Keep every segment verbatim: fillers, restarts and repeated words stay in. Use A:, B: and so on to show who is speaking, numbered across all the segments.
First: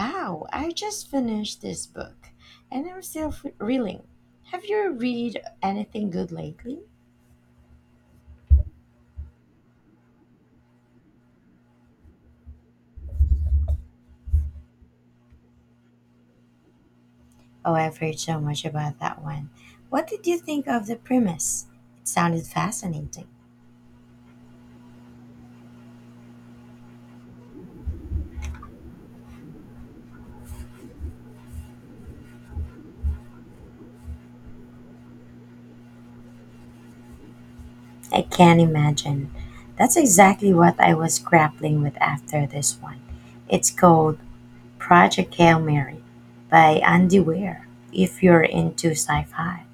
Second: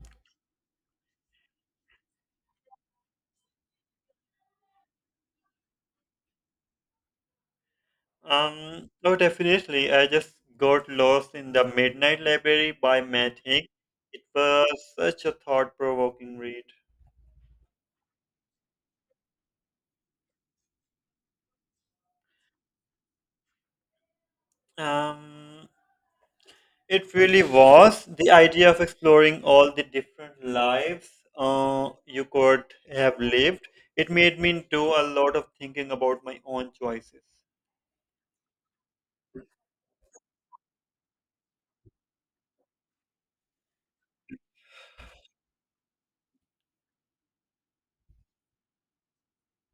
A: Wow, I just finished this book and I'm still f- reeling. Have you read anything good lately?
B: Um, oh, Definitely, I just got lost in The Midnight Library by Matt Haig. It was such a thought-provoking read.
A: Oh, I've heard so much about that one. What did you think of the premise? It sounded fascinating.
B: Um, it really was the idea of exploring all the different lives uh, you could have lived. It made me do a lot of thinking about my own choices.
A: I can't imagine. That's exactly what I was grappling with after this one. It's called Project Hail Mary by Andy Weir, if you're into sci fi.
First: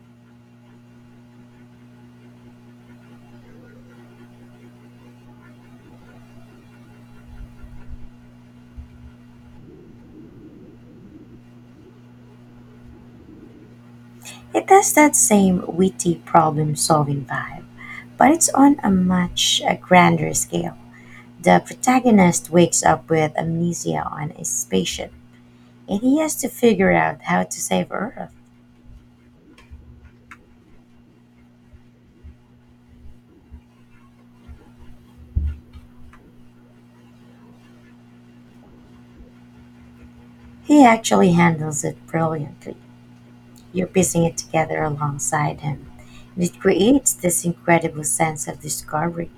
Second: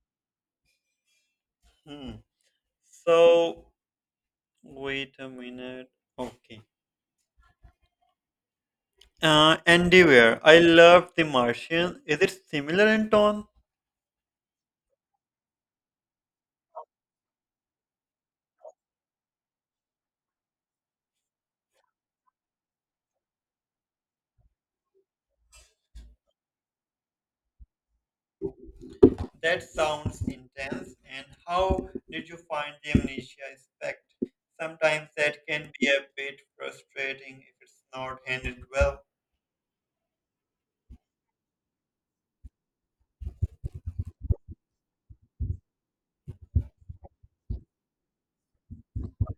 B: Hmm. So, wait a minute. Okay. Uh, Andy Weir. I love The Martian. Is it similar in tone?
A: It has that same witty problem solving vibe but it's on a much a grander scale. The protagonist wakes up with amnesia on a spaceship, and he has to figure out how to save Earth.
B: That sounds intense. And how did you find the amnesia aspect? Sometimes that can be a bit frustrating if it's not handled well.
A: He actually handles it brilliantly. You're piecing it together alongside him, and it creates this incredible sense of discovery.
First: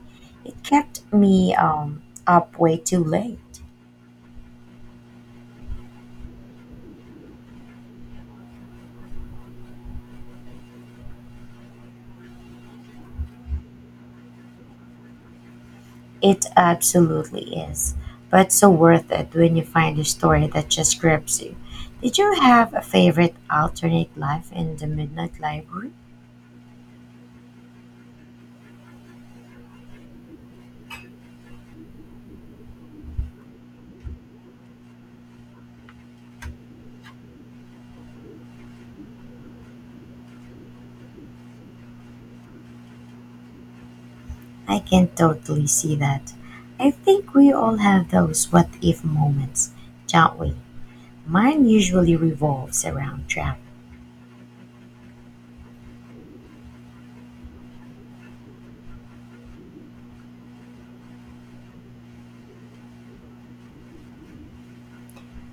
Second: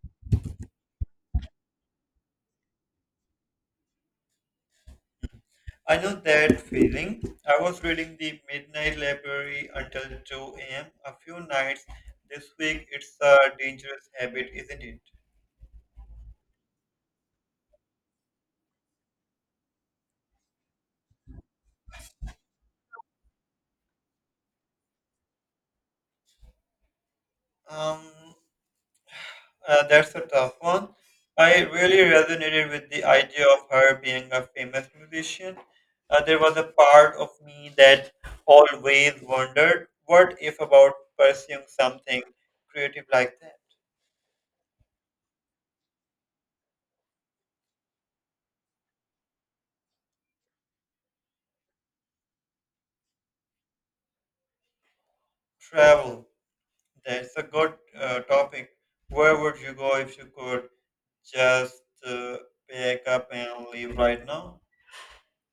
A: It kept me um, up way too late.
B: I know that feeling. I was reading The Midnight Library until two a m a few nights this week. It's a dangerous habit, isn't it?
A: It absolutely is, but so worth it when you find a story that just grips you. Did you have a favorite alternate life in the Midnight Library?
B: Um, Uh, that's a tough one. I really resonated with the idea of her being a famous musician. Uh, there was a part of me that always wondered, what if, about pursuing something creative like that?
A: I can totally see that. I think we all have those what if moments, don't we? Mine usually revolves around travel.
B: Travel. That's a good uh, topic. Where would you go if you could just uh, pack up and leave right now?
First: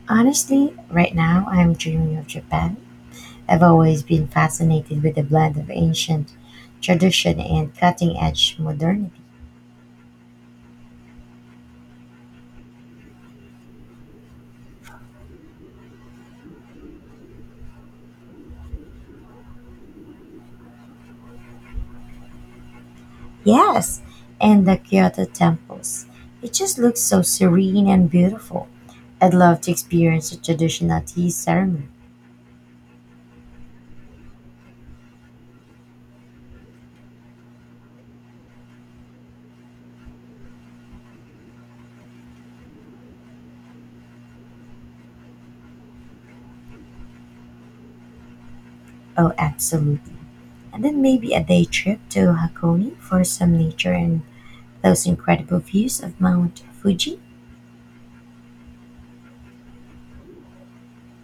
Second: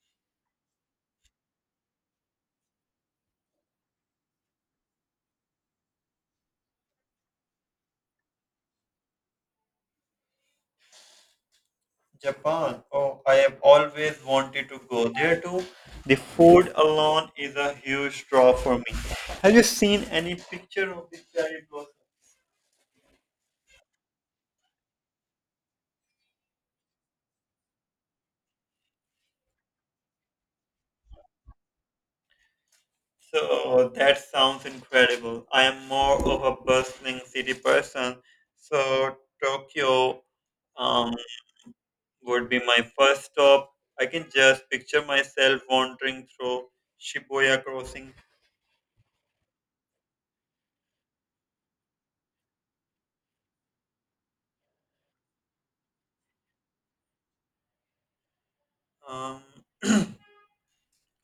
A: Honestly, right now I'm dreaming of Japan. I've always been fascinated with the blend of ancient tradition and cutting edge modernity.
B: Japan. Oh, I have always wanted to go there too. The food alone is a huge draw for me. Have you seen any picture of the cherry blossom?
A: Yes, and the Kyoto temples. It just looks so serene and beautiful. I'd love to experience a traditional tea ceremony.
B: So that sounds incredible. I am more of a bustling city person, so Tokyo um, would be my first stop. I can just picture myself wandering through Shibuya crossing.
A: Oh, absolutely. And then maybe a day trip to Hakone for some nature and those incredible views of Mount Fuji.
B: Um,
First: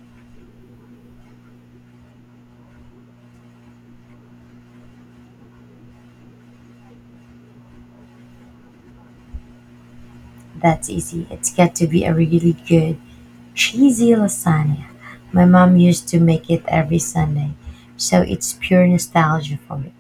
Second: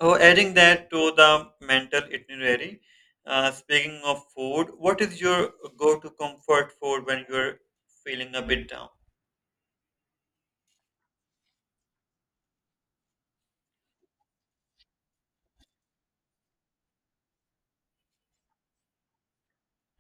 B: Oh, adding that to the mental itinerary. Uh, speaking of food, what is your go-to comfort food when you're feeling a bit down?
A: That's easy. It's got to be a really good cheesy lasagna. My mom used to make it every Sunday, so it's pure nostalgia for me.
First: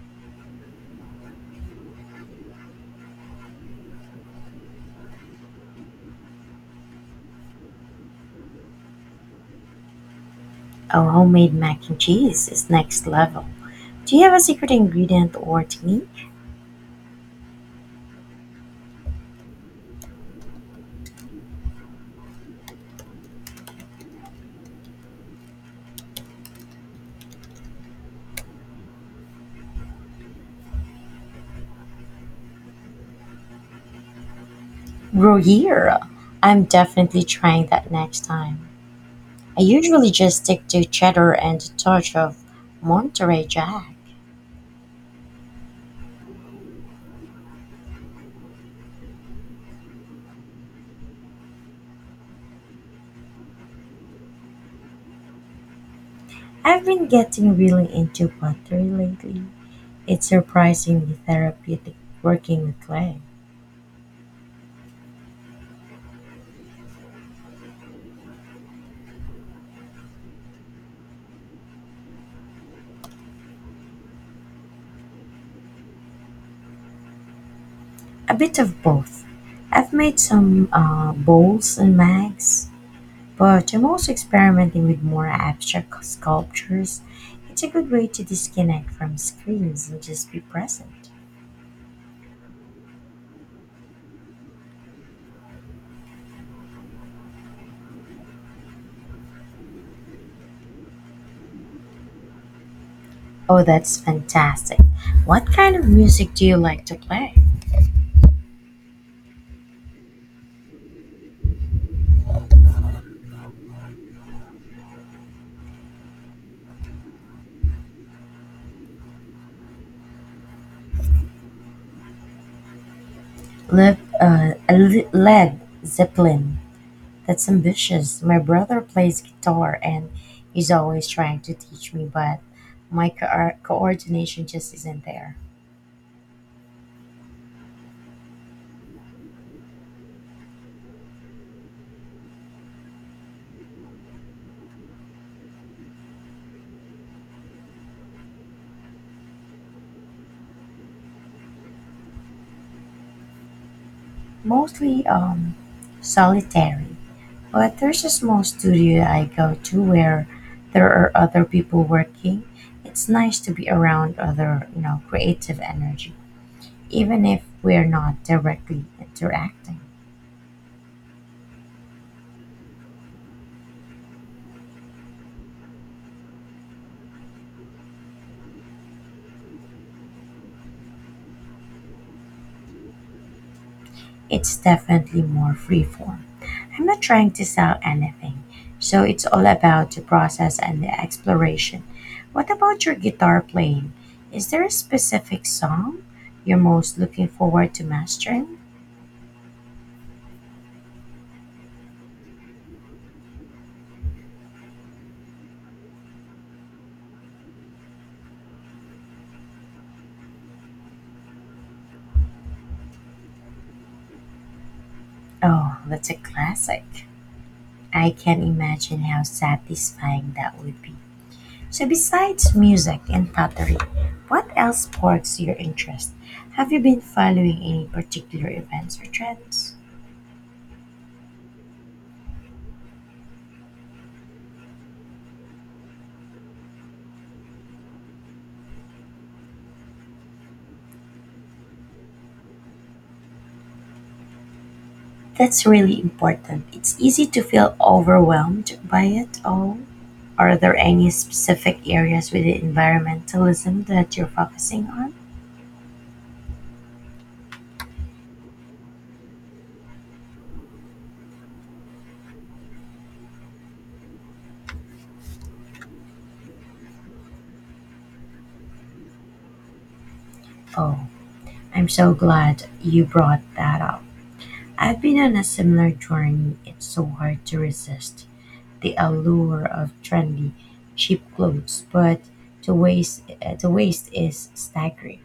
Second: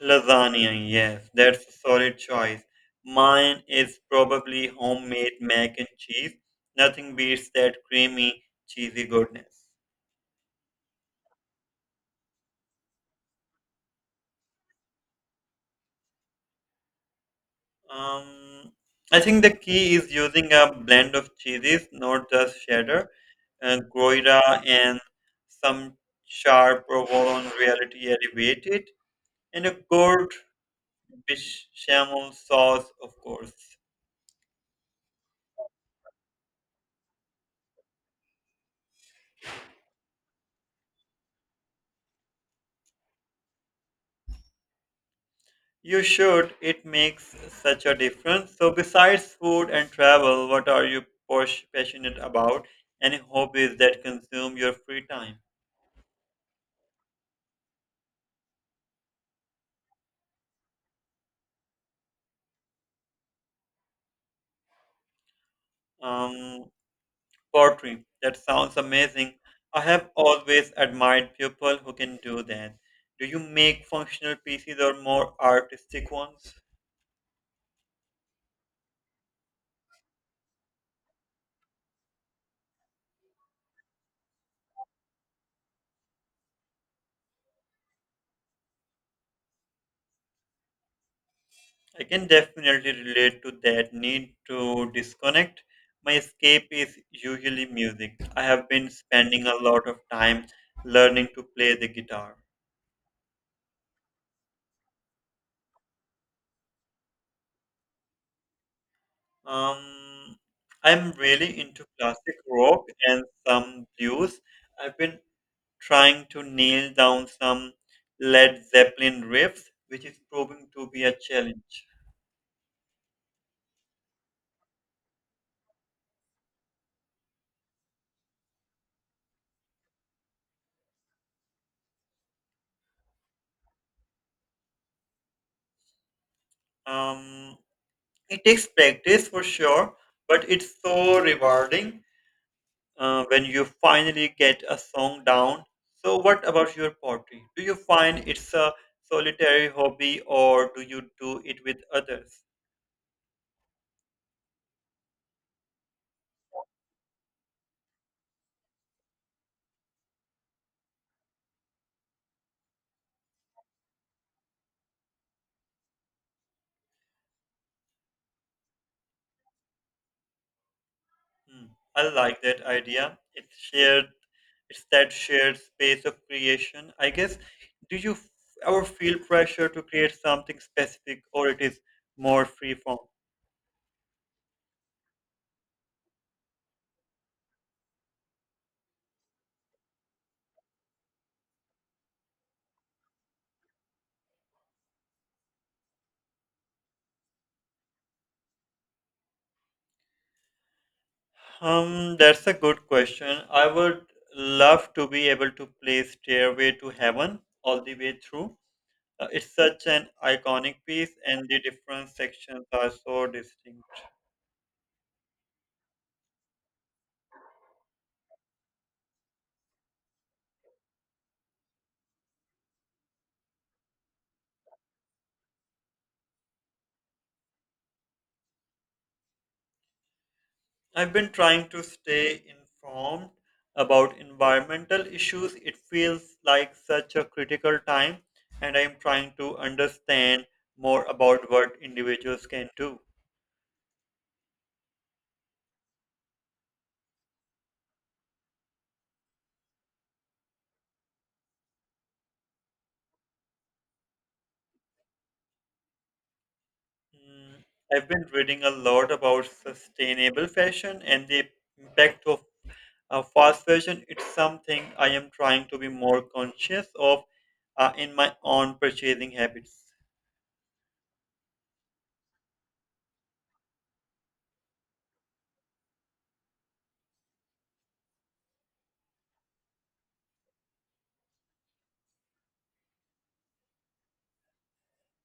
B: Lasagna, yes, that's a solid choice. Mine is probably homemade mac and cheese. Nothing beats that creamy, cheesy goodness.
A: Oh, homemade mac and cheese is next level. Do you have a secret ingredient or technique?
B: Um, I think the key is using a blend of cheeses, not just cheddar, and Gruyere and some sharp provolone reality elevated, and a good bechamel sauce, of course.
A: Bro, I'm definitely trying that next time. I usually just stick to cheddar and a touch of Monterey Jack.
B: You should. It makes such a difference. So, besides food and travel, what are you pos- passionate about? Any hobbies that consume your free time?
A: I've been getting really into pottery lately. It's surprisingly therapeutic working with clay.
B: Um, Pottery. That sounds amazing. I have always admired people who can do that. Do you make functional pieces or more artistic ones?
A: A bit of both. I've made some uh, bowls and mags, but I'm also experimenting with more abstract sculptures. It's a good way to disconnect from screens and just be present.
B: I can definitely relate to that need to disconnect. My escape is usually music. I have been spending a lot of time learning to play the guitar.
A: Oh, that's fantastic. What kind of music do you like to play?
B: Um, I'm really into classic rock and some blues. I've been trying to nail down some Led Zeppelin riffs, which is proving to be a challenge.
A: Led, uh, Le- Led Zeppelin. That's ambitious. My brother plays guitar and he's always trying to teach me, but my co- uh, coordination just isn't there.
B: Um, it takes practice for sure, but it's so rewarding uh, when you finally get a song down. So, what about your pottery? Do you find it's a solitary hobby or do you do it with others?
A: Mostly um, solitary. But there's a small studio I go to where there are other people working. It's nice to be around other, you know, creative energy, even if we're not directly interacting.
B: Mm, I like that idea. It's shared. It's that shared space of creation, I guess. Do you f- ever feel pressure to create something specific, or it is more free form?
A: It's definitely more freeform. I'm not trying to sell anything, so it's all about the process and the exploration. What about your guitar playing? Is there a specific song you're most looking forward to mastering?
B: Um, that's a good question. I would love to be able to play Stairway to Heaven all the way through. Uh, it's such an iconic piece, and the different sections are so distinct.
A: Oh, that's a classic. I can imagine how satisfying that would be. So besides music and pottery, what else sparks your interest? Have you been following any particular events or trends?
B: I've been trying to stay informed about environmental issues. It feels like such a critical time, and I'm trying to understand more about what individuals can do.
A: That's really important. It's easy to feel overwhelmed by it all. Are there any specific areas within environmentalism that you're focusing on?
B: Mm, I've been reading a lot about sustainable fashion and the impact of uh, fast fashion. It's something I am trying to be more conscious of uh, in my own purchasing habits.
A: Oh, I'm so glad you brought that up. I've been on a similar journey. It's so hard to resist the allure of trendy, cheap clothes, but the waste uh, the waste is staggering.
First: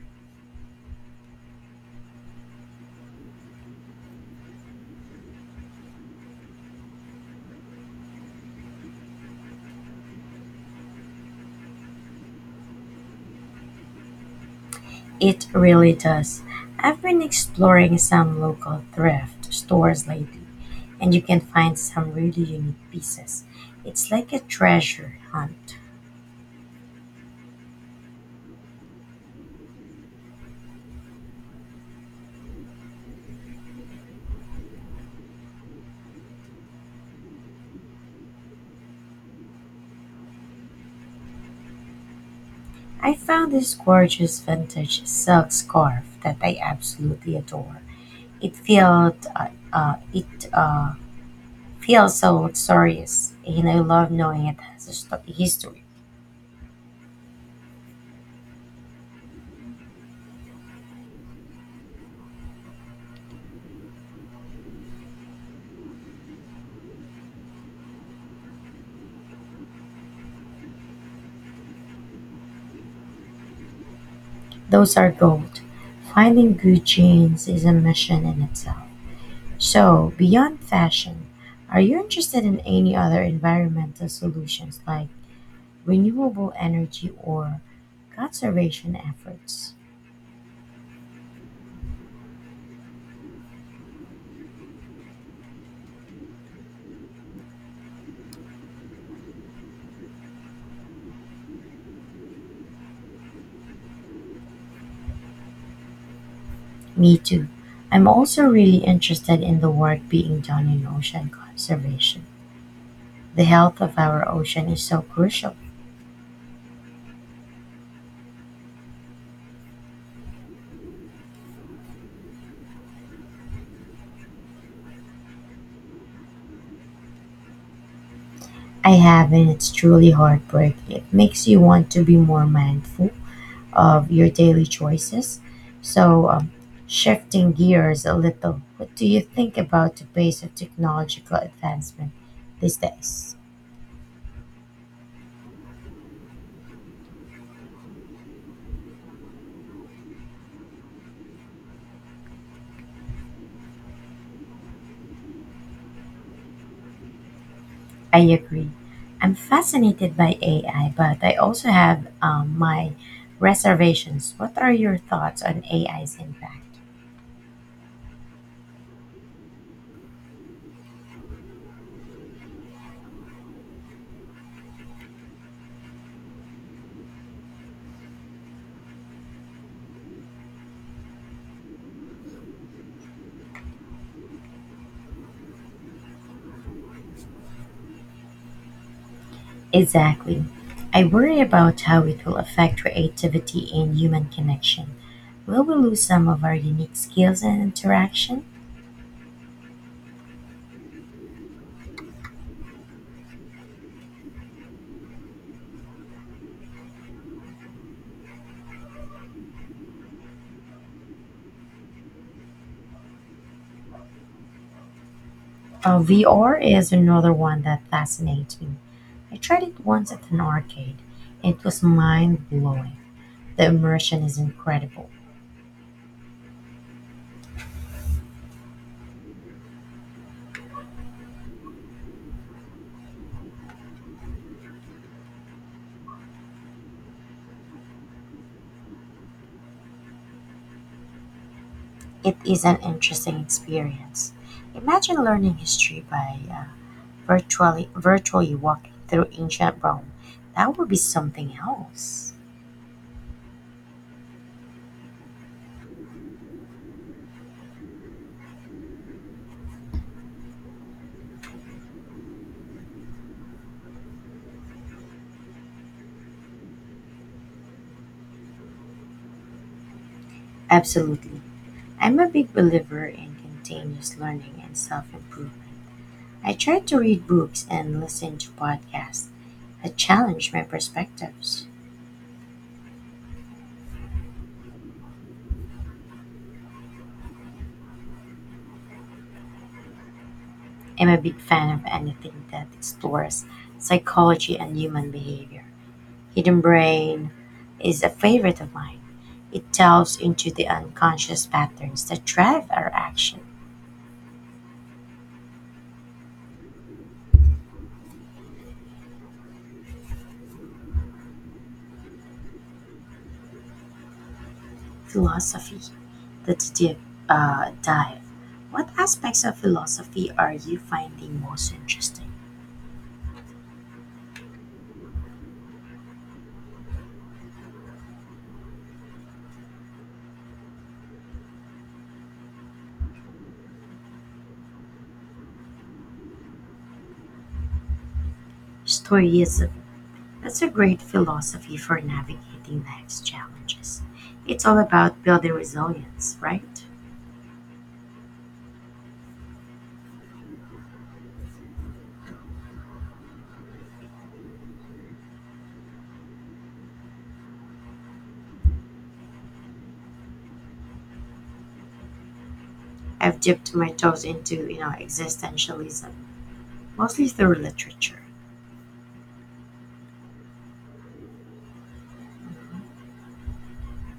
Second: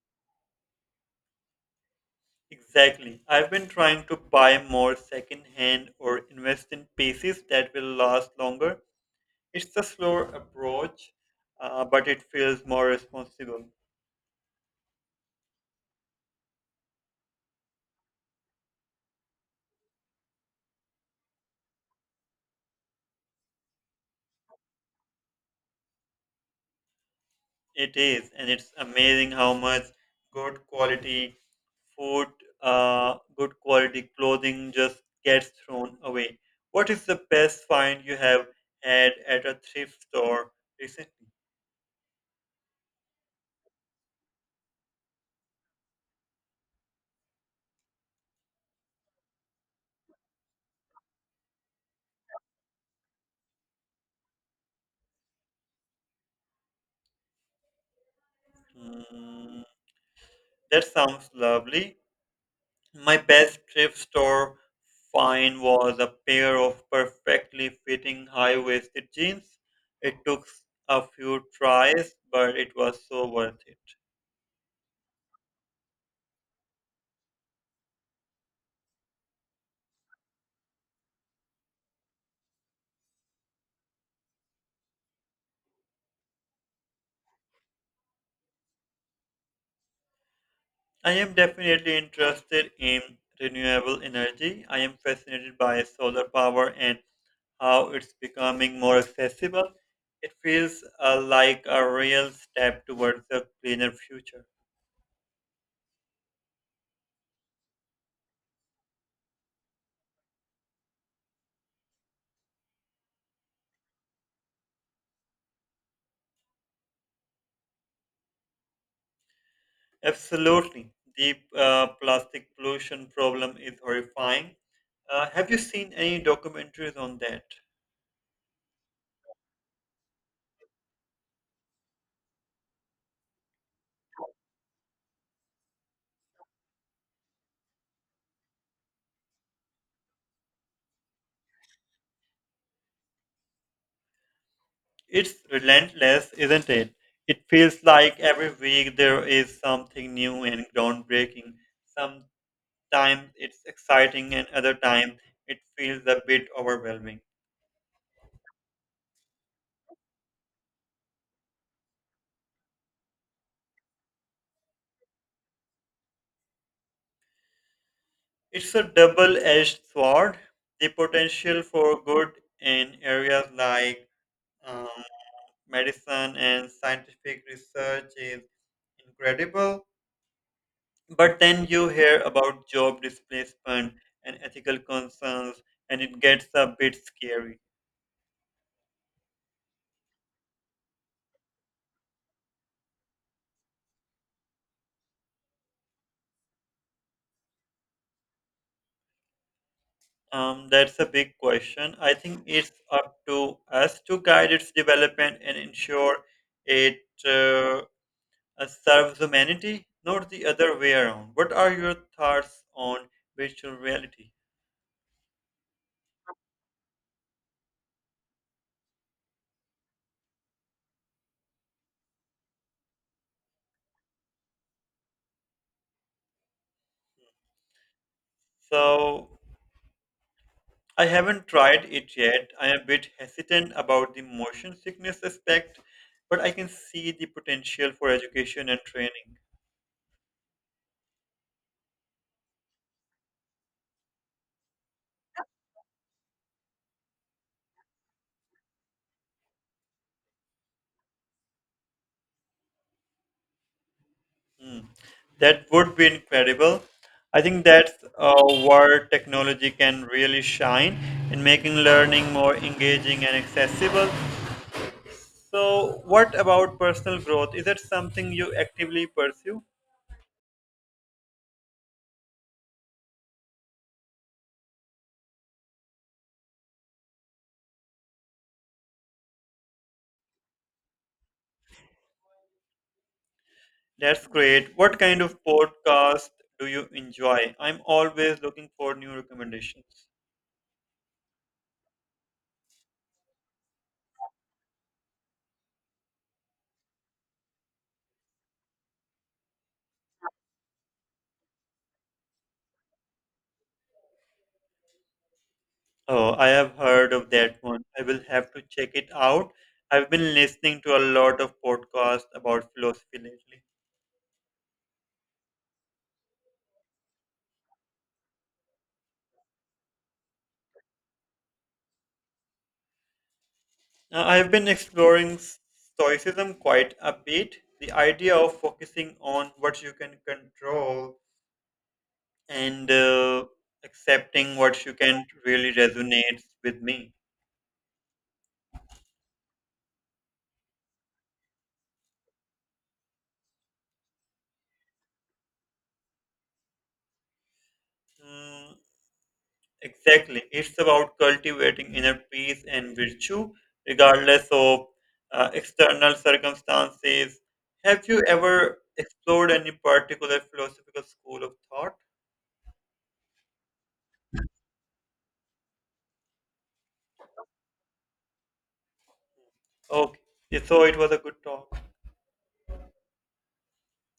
B: Exactly. I've been trying to buy more secondhand or invest in pieces that will last longer. It's a slower approach, uh, but it feels more responsible.
A: It really does. I've been exploring some local thrift stores lately, and you can find some really unique pieces. It's like a treasure hunt.
B: It is, and it's amazing how much good quality food, uh, good quality clothing just gets thrown away. What is the best find you have had at a thrift store recently?
A: I found this gorgeous vintage silk scarf that I absolutely adore. It felt uh, uh, it uh, feels so luxurious, and I love knowing it has a sto- history.
B: Mm, that sounds lovely. My best thrift store find was a pair of perfectly fitting high-waisted jeans. It took a few tries, but it was so worth it.
A: Those are gold. Finding good jeans is a mission in itself. So, beyond fashion, are you interested in any other environmental solutions like renewable energy or conservation efforts?
B: I am definitely interested in renewable energy. I am fascinated by solar power and how it's becoming more accessible. It feels uh, like a real step towards a cleaner future.
A: Me too. I'm also really interested in the work being done in ocean conservation. The health of our ocean is so crucial.
B: Absolutely. The uh, plastic pollution problem is horrifying. Uh, have you seen any documentaries on that?
A: I have, and it's truly heartbreaking. It makes you want to be more mindful of your daily choices. So, um, shifting gears a little, what do you think about the pace of technological advancement these days?
B: It's relentless, isn't it? It feels like every week there is something new and groundbreaking. Sometimes it's exciting, and other times it feels a bit overwhelming.
A: I agree. I'm fascinated by A I, but I also have um, my reservations. What are your thoughts on A I's impact?
B: It's a double edged sword. The potential for good in areas like uh, medicine and scientific research is incredible. But then you hear about job displacement and ethical concerns, and it gets a bit scary.
A: Exactly. I worry about how it will affect creativity and human connection. Will we lose some of our unique skills and interaction?
B: Um, that's a big question. I think it's up to us to guide its development and ensure it uh, uh, serves humanity, not the other way around. What are your thoughts on virtual reality?
A: Uh, V R is another one that fascinates me. I tried it once at an arcade. It was mind blowing. The immersion is incredible.
B: So, I haven't tried it yet. I am a bit hesitant about the motion sickness aspect, but I can see the potential for education and training.
A: It is an interesting experience. Imagine learning history by uh, virtually virtually walking through ancient Rome. That would be something else.
B: Hmm. That would be incredible. I think that's uh, where technology can really shine in making learning more engaging and accessible. So, what about personal growth? Is that something you actively pursue?
A: Absolutely. I'm a big believer in continuous learning and self improvement. I try to read books and listen to podcasts that challenge my perspectives.
B: That's great. What kind of podcast do you enjoy? I'm always looking for new recommendations.
A: I'm a big fan of anything that explores psychology and human behavior. Hidden Brain is a favorite of mine. It delves into the unconscious patterns that drive our action.
B: Oh, I have heard of that one. I will have to check it out. I've been listening to a lot of podcasts about philosophy lately.
A: Philosophy, let's deep uh, dive. What aspects of philosophy are you finding most interesting?
B: Uh, I've been exploring stoicism quite a bit. The idea of focusing on what you can control and uh, accepting what you can't really resonates with me.
A: Stoicism, that's a great philosophy for navigating life's challenges. It's all about building resilience, right?
B: Mm, exactly. It's about cultivating inner peace and virtue, regardless of uh, external circumstances. Have you ever explored any particular philosophical school of thought?
A: I've dipped my toes into, you know, existentialism, mostly through literature.
B: Okay. Yeah, so it was a good talk.